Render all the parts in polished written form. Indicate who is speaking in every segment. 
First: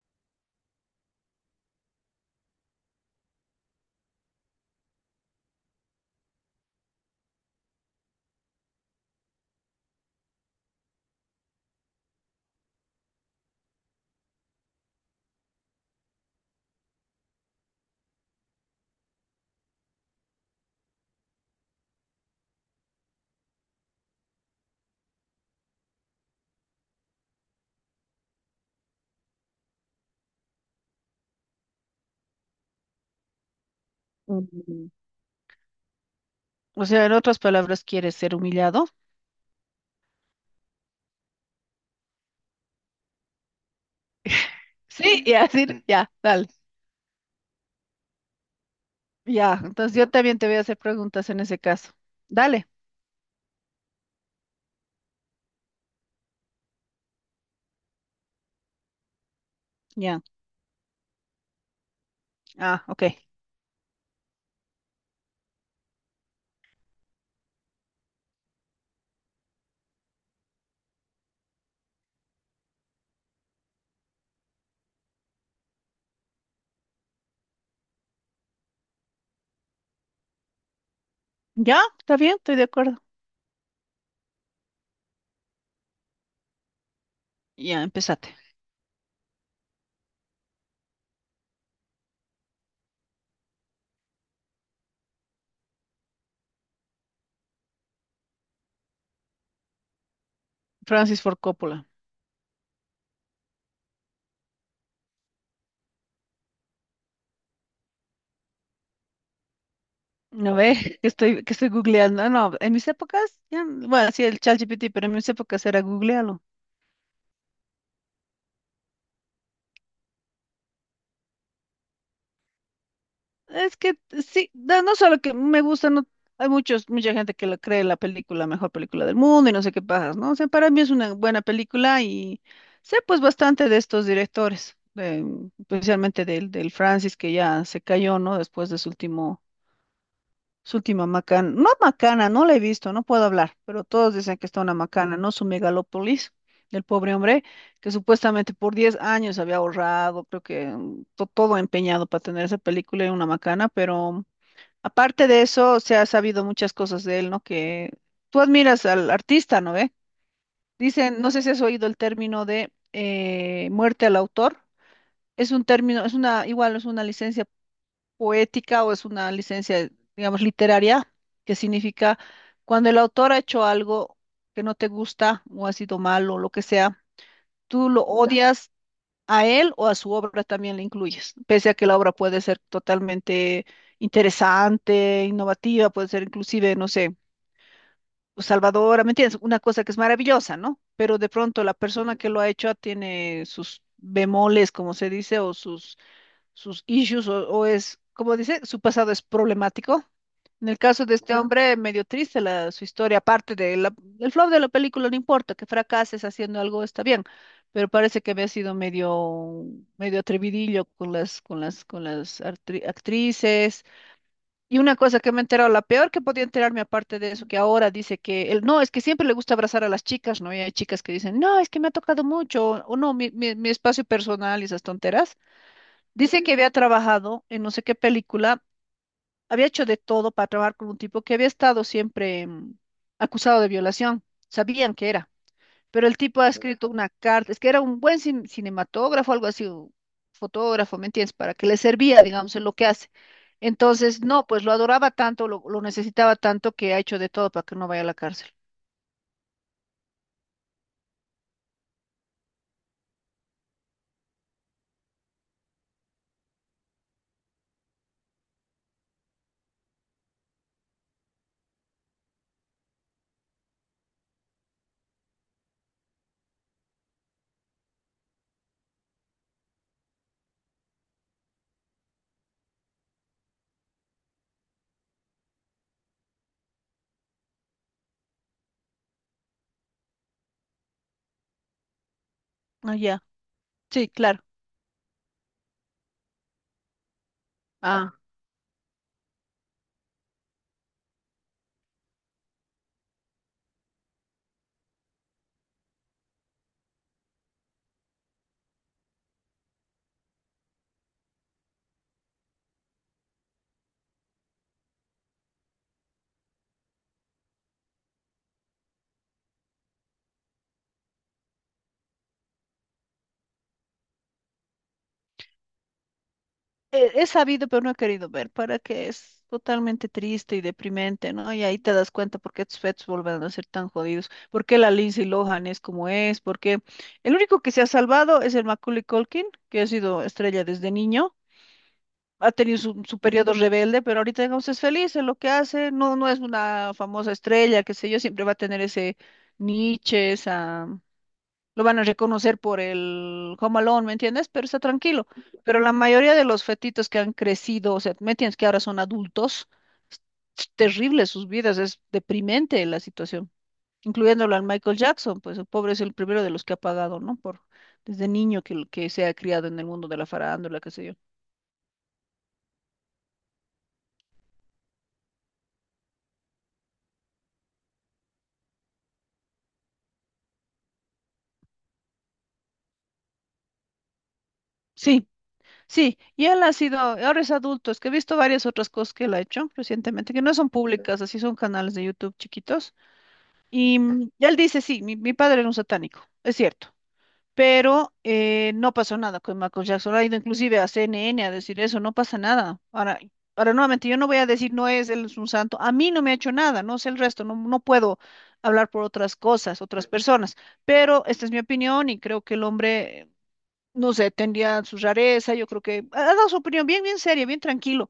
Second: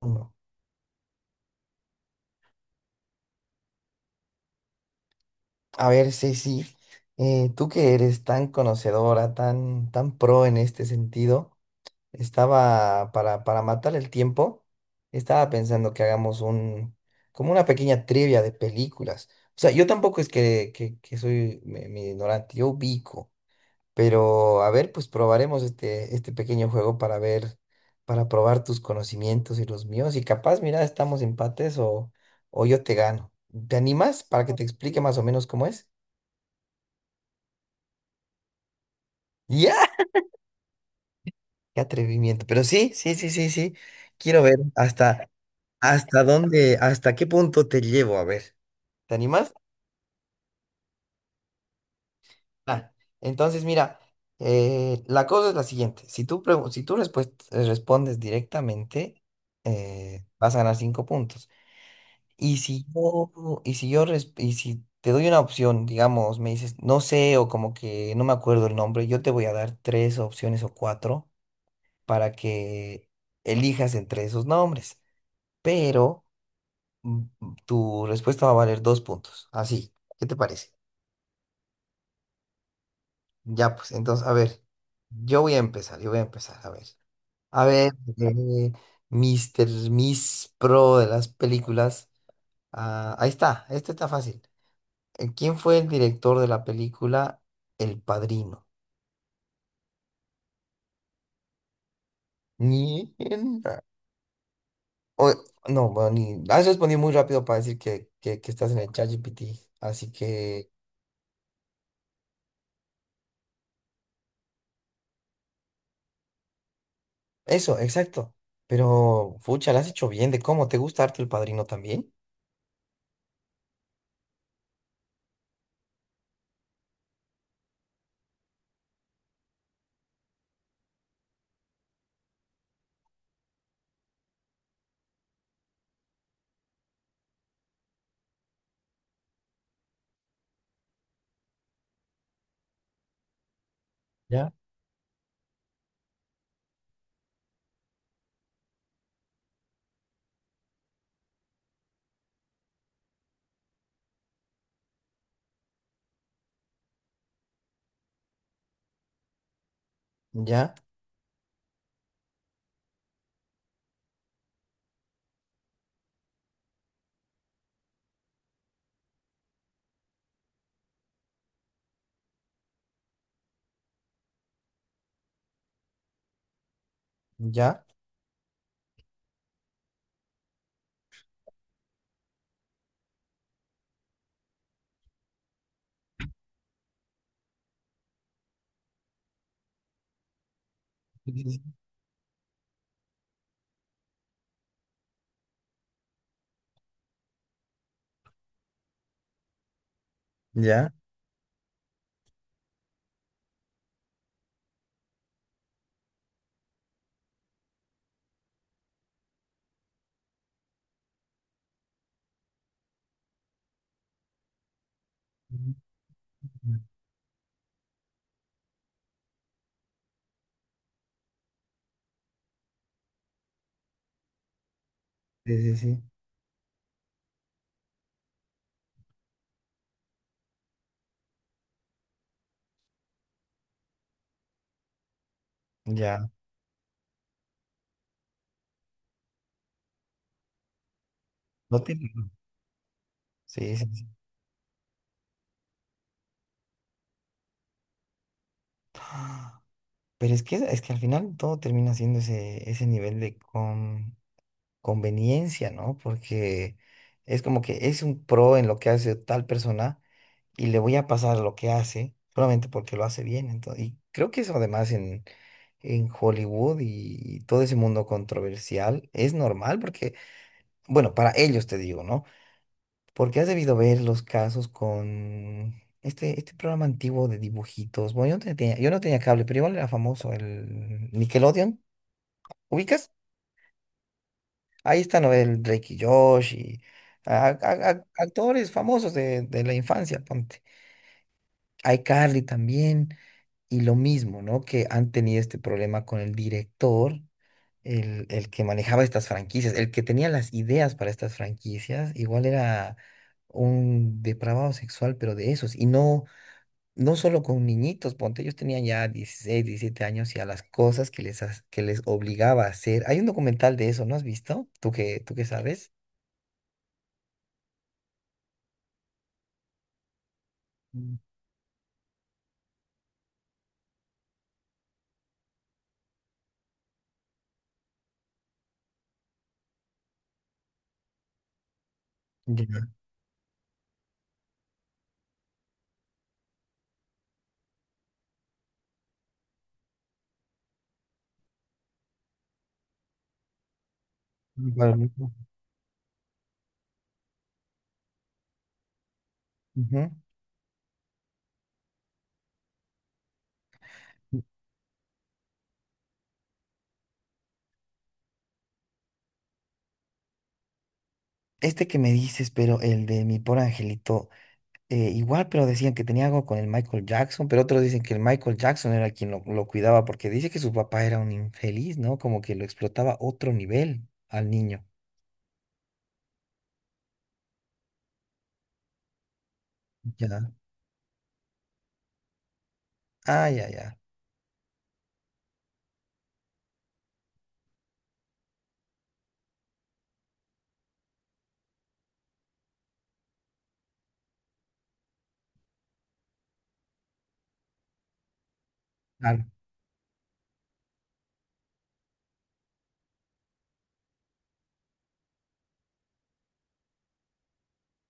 Speaker 1: Uno. A ver, Ceci, tú que eres tan conocedora, tan pro en este sentido, estaba para matar el tiempo, estaba pensando que hagamos como una pequeña trivia de películas. O sea, yo tampoco es que soy mi, mi ignorante, yo ubico. Pero a ver, pues probaremos este pequeño juego para ver, para probar tus conocimientos y los míos. Y capaz, mira, estamos empates o yo te gano. ¿Te animas para que te
Speaker 2: Mm,
Speaker 1: explique más o menos cómo es?
Speaker 2: O sea, en otras palabras, ¿quieres ser humillado?
Speaker 1: ¡Ya! ¡Qué atrevimiento! Pero sí, sí, sí, sí, sí. Quiero ver
Speaker 2: Sí,
Speaker 1: hasta,
Speaker 2: y así, ya,
Speaker 1: hasta
Speaker 2: dale.
Speaker 1: dónde, hasta qué punto te llevo. A ver, ¿te animas?
Speaker 2: Ya, entonces yo también te voy a hacer preguntas en ese caso. Dale,
Speaker 1: Ah, entonces, mira, la cosa es la siguiente. Si tú, si tú respondes directamente,
Speaker 2: ya.
Speaker 1: vas a ganar 5 puntos. Y
Speaker 2: Ah,
Speaker 1: si
Speaker 2: ok.
Speaker 1: yo, y si yo, y si te doy una opción, digamos, me dices, no sé, o como que no me acuerdo el nombre, yo te voy a dar 3 opciones o 4 para que elijas entre esos nombres. Pero mm, tu respuesta va a valer 2 puntos. Así, ¿qué te parece?
Speaker 2: Ya, está bien, estoy de acuerdo.
Speaker 1: Ya, pues, entonces, a ver, yo voy a empezar, a ver. A
Speaker 2: Ya,
Speaker 1: ver,
Speaker 2: empezate.
Speaker 1: eh, Mr. Miss Pro de las películas. Ah, ahí está, este está fácil. ¿Quién fue el director de la película El Padrino?
Speaker 2: Francis Ford Coppola.
Speaker 1: Ni en- o- No, bueno, ni, has respondido muy rápido para decir que estás en el ChatGPT. Así
Speaker 2: A
Speaker 1: que
Speaker 2: ver, que estoy googleando. Ah, no, en mis épocas, ya, bueno, sí, el ChatGPT, pero en mis épocas era googlealo.
Speaker 1: eso, exacto. Pero, fucha, lo has hecho bien de cómo. ¿Te gusta harto El Padrino también?
Speaker 2: Es que sí, no solo que me gusta, no, hay muchos, mucha gente que la cree la película mejor película del mundo y no sé qué pajas, ¿no? O sea, para mí es una buena película y sé pues bastante de estos directores, especialmente del Francis que ya se cayó, ¿no? Después de su último, su última macana, no la he visto, no puedo hablar, pero todos dicen que
Speaker 1: ¿Ya?
Speaker 2: está una macana, ¿no? Su megalópolis. Del pobre hombre, que supuestamente por 10 años había ahorrado, creo que todo empeñado para tener esa película y una macana, pero aparte de eso, se ha sabido muchas cosas de él, ¿no? Que tú admiras al artista, ¿no ve?
Speaker 1: Ya,
Speaker 2: Dicen, no sé si has oído el término de muerte al autor. Es un término, es una, igual es una licencia poética o es una licencia, digamos, literaria, que significa cuando el autor ha hecho algo que no te gusta o ha sido malo o lo que sea,
Speaker 1: ya,
Speaker 2: tú lo odias, a él o a su obra también le incluyes, pese a que la obra puede ser totalmente interesante, innovativa, puede ser inclusive, no sé, salvadora, ¿me entiendes? Una cosa que es maravillosa, ¿no? Pero de
Speaker 1: sí,
Speaker 2: pronto la persona que lo ha hecho tiene sus bemoles, como se dice, o sus issues o es, como dice, su pasado es problemático. En el
Speaker 1: ya.
Speaker 2: caso de este Ujú. Hombre, medio triste la, su historia, aparte del flop de la película, no importa, que fracases haciendo algo está bien, pero parece que había sido medio, medio atrevidillo con las, actrices. Y una cosa que me he enterado,
Speaker 1: Sí,
Speaker 2: la peor que podía enterarme aparte de eso, que ahora dice que él, no, es que siempre le gusta abrazar a las chicas, ¿no? Y hay chicas que dicen, no, es que me ha tocado mucho, o no, mi espacio personal y esas tonteras.
Speaker 1: sí, sí, sí.
Speaker 2: Dice que había trabajado en no sé qué película, había hecho de todo para trabajar con un tipo que había estado siempre acusado de violación. Sabían que era, pero el
Speaker 1: Ya.
Speaker 2: tipo ha escrito una carta, es que era un buen cinematógrafo, algo así, o fotógrafo, ¿me entiendes? Para que le
Speaker 1: No tiene.
Speaker 2: servía, digamos, en lo que hace.
Speaker 1: Sí, sí, sí.
Speaker 2: Entonces, no, pues lo adoraba tanto, lo necesitaba tanto que ha hecho de todo para que no vaya a la cárcel.
Speaker 1: Pero es que al final todo termina siendo ese nivel de con... conveniencia, ¿no? Porque es como que es un pro en lo que hace tal persona y le voy a pasar lo que hace solamente porque lo hace bien. Entonces, y creo que eso además en Hollywood y todo ese mundo controversial es normal porque, bueno, para ellos te digo, ¿no? Porque has debido ver los casos con este programa antiguo de dibujitos. Bueno, yo no tenía cable, pero igual era famoso, el Nickelodeon.
Speaker 2: Ah,
Speaker 1: ¿Ubicas?
Speaker 2: ya. Sí, claro.
Speaker 1: Ahí están, ¿no?, el Drake y Josh y
Speaker 2: Ah.
Speaker 1: actores famosos de la infancia, ponte. iCarly también, y lo mismo, ¿no?, que han tenido este problema con el director, el que manejaba estas franquicias, el que tenía las ideas para estas franquicias, igual era un depravado sexual, pero de esos, y no, no solo con niñitos, ponte, ellos tenían ya 16, 17 años y a las cosas que que les obligaba a hacer. Hay un documental de eso, ¿no has visto? Tú qué sabes?
Speaker 2: He sabido, pero no he querido ver, para que es totalmente triste y deprimente, ¿no? Y ahí te das cuenta por qué tus fetos vuelven a ser tan jodidos, por qué la Lindsay Lohan es como es, porque el único que se ha salvado es el Macaulay Culkin, que ha sido estrella desde niño, ha tenido
Speaker 1: Ya,
Speaker 2: su periodo rebelde, pero ahorita, digamos, es feliz en lo que hace, no, no es una famosa estrella, qué sé yo, siempre va a tener ese niche, esa lo van a reconocer por el Home Alone, ¿me entiendes? Pero está
Speaker 1: para mí,
Speaker 2: tranquilo.
Speaker 1: ¿no?
Speaker 2: Pero la mayoría de los fetitos que han crecido, o sea, ¿me entiendes? Que ahora son adultos,
Speaker 1: Ujú.
Speaker 2: es terrible sus vidas, es deprimente la situación, incluyéndolo al Michael Jackson, pues el pobre es el primero de los que ha pagado, ¿no? Por, desde niño que se ha criado en el mundo de la farándula, qué sé yo.
Speaker 1: Este que me dices, pero el de mi por angelito, igual, pero decían que tenía algo con el Michael Jackson, pero otros dicen que el Michael Jackson era quien lo cuidaba, porque dice que su papá era un infeliz, ¿no? Como que lo explotaba a otro nivel al niño.
Speaker 2: Sí, sí, y él ha sido, ahora es adulto, es que he visto varias otras cosas que él ha hecho recientemente, que
Speaker 1: Ya.
Speaker 2: no son públicas, así son canales de YouTube chiquitos.
Speaker 1: Ah, ya, ya.
Speaker 2: Y él dice, sí, mi padre era un satánico, es cierto, pero no pasó nada con Michael Jackson. Ha ido inclusive a CNN a decir eso, no pasa nada. Ahora, ahora nuevamente, yo no voy a decir, no es, él es un santo. A mí no me ha hecho nada, no sé el resto, no, no puedo hablar por otras
Speaker 1: Claro.
Speaker 2: cosas, otras personas, pero esta es mi opinión y creo que el hombre no sé, tendría su rareza, yo creo que ha dado su opinión bien, bien seria, bien tranquilo.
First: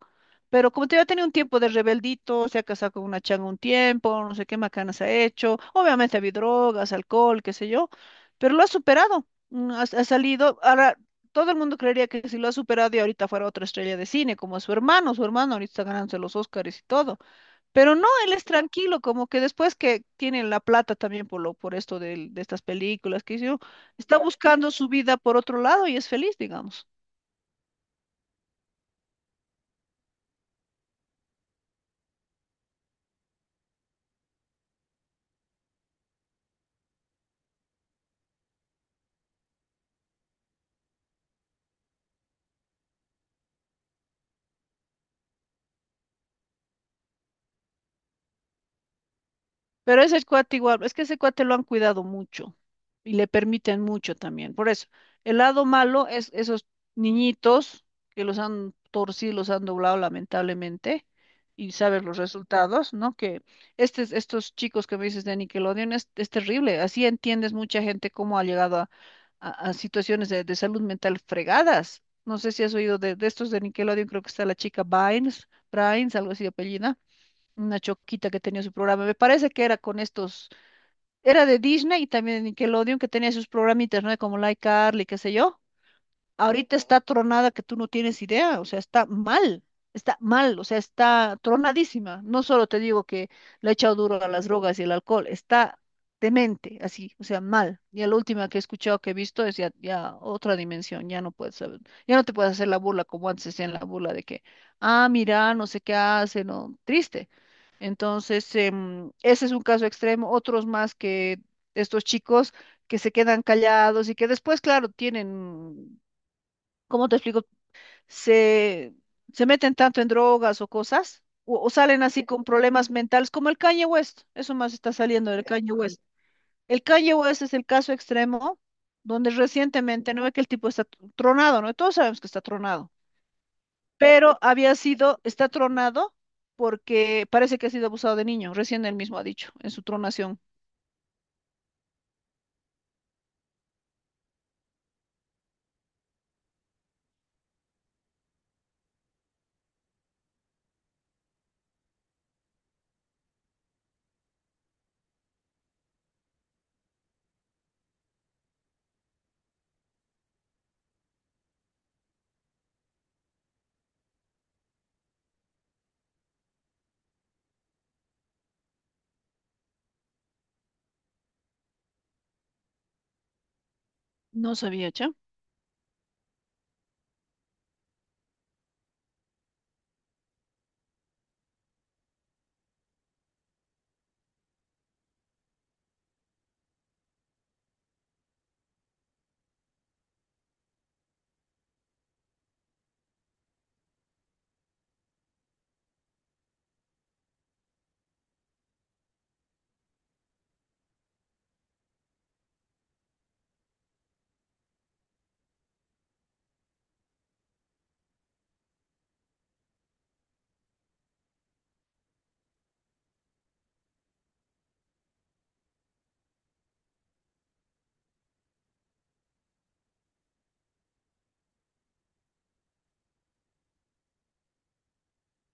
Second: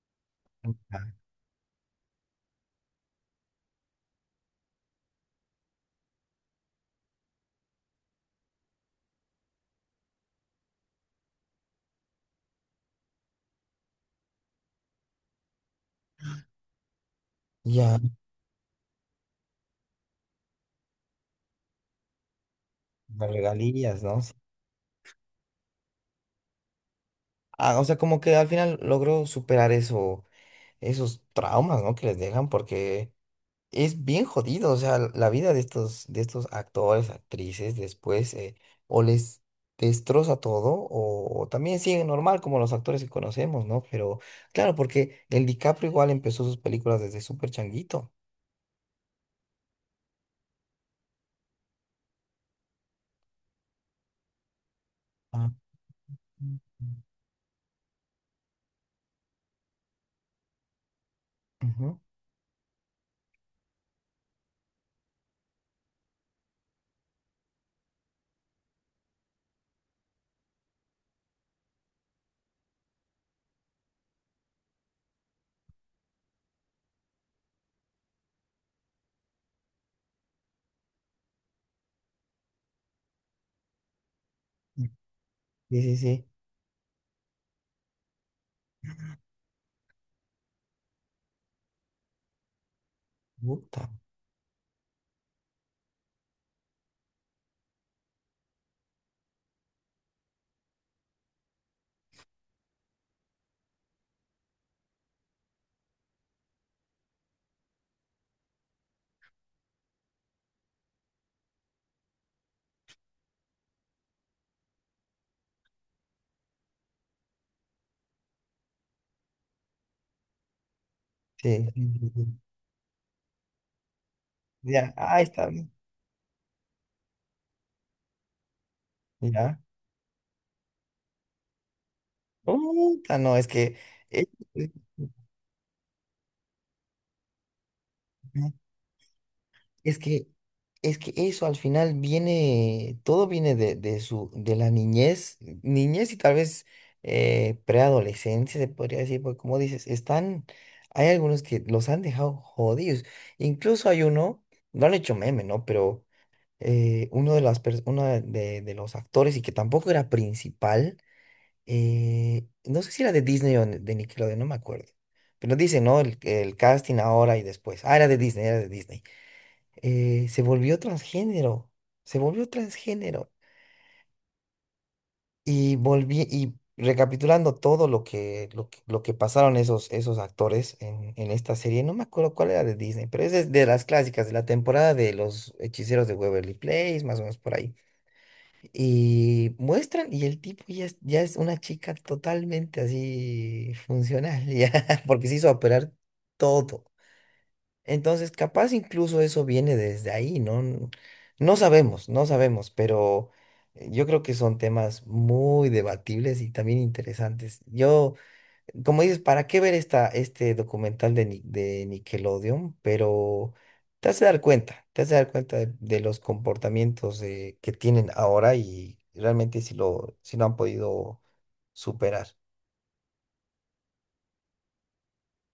Speaker 2: Pero
Speaker 1: Ya,
Speaker 2: como te digo, ha tenido un tiempo de rebeldito, se ha casado con una changa un tiempo, no sé qué macanas ha hecho. Obviamente ha habido drogas, alcohol, qué sé yo, pero lo ha superado, ha salido. Ahora, todo el mundo creería que si lo ha superado y ahorita fuera otra estrella de cine, como su hermano ahorita está ganándose los Oscars y todo. Pero
Speaker 1: ya,
Speaker 2: no, él es tranquilo, como que después que tienen la plata también por lo, por esto estas películas
Speaker 1: las
Speaker 2: que hizo,
Speaker 1: regalías,
Speaker 2: está
Speaker 1: ¿no? Sí.
Speaker 2: buscando su vida por otro lado y es feliz, digamos.
Speaker 1: Ah, o sea, como que al final logró superar eso, esos traumas, ¿no? Que les dejan, porque es bien jodido, o sea, la vida de estos actores, actrices, después o les destroza todo o también siguen normal como los actores que conocemos, ¿no? Pero claro, porque el DiCaprio igual empezó sus películas desde súper changuito.
Speaker 2: Pero ese cuate igual, es que ese cuate lo han cuidado mucho y le permiten mucho también. Por eso, el
Speaker 1: Ah,
Speaker 2: lado malo es esos niñitos que los han torcido, los han doblado lamentablemente y
Speaker 1: ujú.
Speaker 2: sabes los resultados, ¿no? Que estos chicos que me dices de Nickelodeon es, terrible. Así entiendes mucha gente cómo ha llegado a, situaciones de salud mental fregadas. No sé si has oído de estos de Nickelodeon, creo que está la chica Bynes, Bynes, algo así de apellido una choquita que tenía su programa. Me parece que era con estos, era de Disney y también de Nickelodeon que tenía sus programitas, ¿no? Como Like Carly, qué sé yo.
Speaker 1: Sí, sí, sí.
Speaker 2: Ahorita está tronada que tú no tienes idea, o sea, está mal, o sea, está tronadísima. No solo te digo que le he
Speaker 1: Puta.
Speaker 2: echado duro a las drogas y el alcohol, está demente, así, o sea, mal. Y la última que he escuchado, que he visto, es ya, ya otra dimensión, ya no puedes saber, ya no te puedes hacer la burla como antes hacían la burla de que, ah, mira, no sé qué hace, no, triste. Entonces, ese es un caso extremo, otros más que estos chicos que se quedan callados y que después, claro, tienen ¿cómo te explico? Se, se meten tanto en drogas o cosas, o,
Speaker 1: Sí.
Speaker 2: o
Speaker 1: Sí,
Speaker 2: salen
Speaker 1: sí,
Speaker 2: así
Speaker 1: sí.
Speaker 2: con problemas mentales, como el Kanye West, eso más está
Speaker 1: Ya, ah,
Speaker 2: saliendo del
Speaker 1: está
Speaker 2: Kanye
Speaker 1: bien.
Speaker 2: West. El Kanye West es el caso extremo donde
Speaker 1: Ya.
Speaker 2: recientemente, no ve que el tipo está tronado, ¿no? Todos sabemos que está tronado,
Speaker 1: Puta, no, es que... eh,
Speaker 2: pero había sido, está tronado porque parece que ha sido abusado de niño, recién él mismo ha dicho en su
Speaker 1: es
Speaker 2: tronación.
Speaker 1: es que eso al final viene, todo viene de su, de la niñez, niñez y tal vez preadolescencia, se podría decir, porque como dices, están, hay algunos que los han dejado jodidos. Incluso hay uno, lo han hecho meme, ¿no? Pero uno de las uno de, de los actores y que tampoco era principal, no sé si era de Disney o de Nickelodeon, no me acuerdo. Pero dice, ¿no?, el casting ahora y después. Ah, era de Disney, era de Disney, se volvió transgénero, se volvió transgénero.
Speaker 2: No sabía, ¿che?
Speaker 1: Y volví, y recapitulando todo lo que pasaron esos, esos actores en esta serie, no me acuerdo cuál era de Disney, pero es de las clásicas, de la temporada de los hechiceros de Waverly Place, más o menos por ahí. Y muestran, y el tipo ya es una chica totalmente así funcional, ya, porque se hizo operar todo. Entonces, capaz incluso eso viene desde ahí, ¿no? N- No sabemos, no sabemos, pero yo creo que son temas muy debatibles y también interesantes. Yo, como dices, ¿para qué ver este documental de, de Nickelodeon? Pero te hace dar cuenta de los comportamientos que tienen ahora y realmente si lo, si lo han podido superar.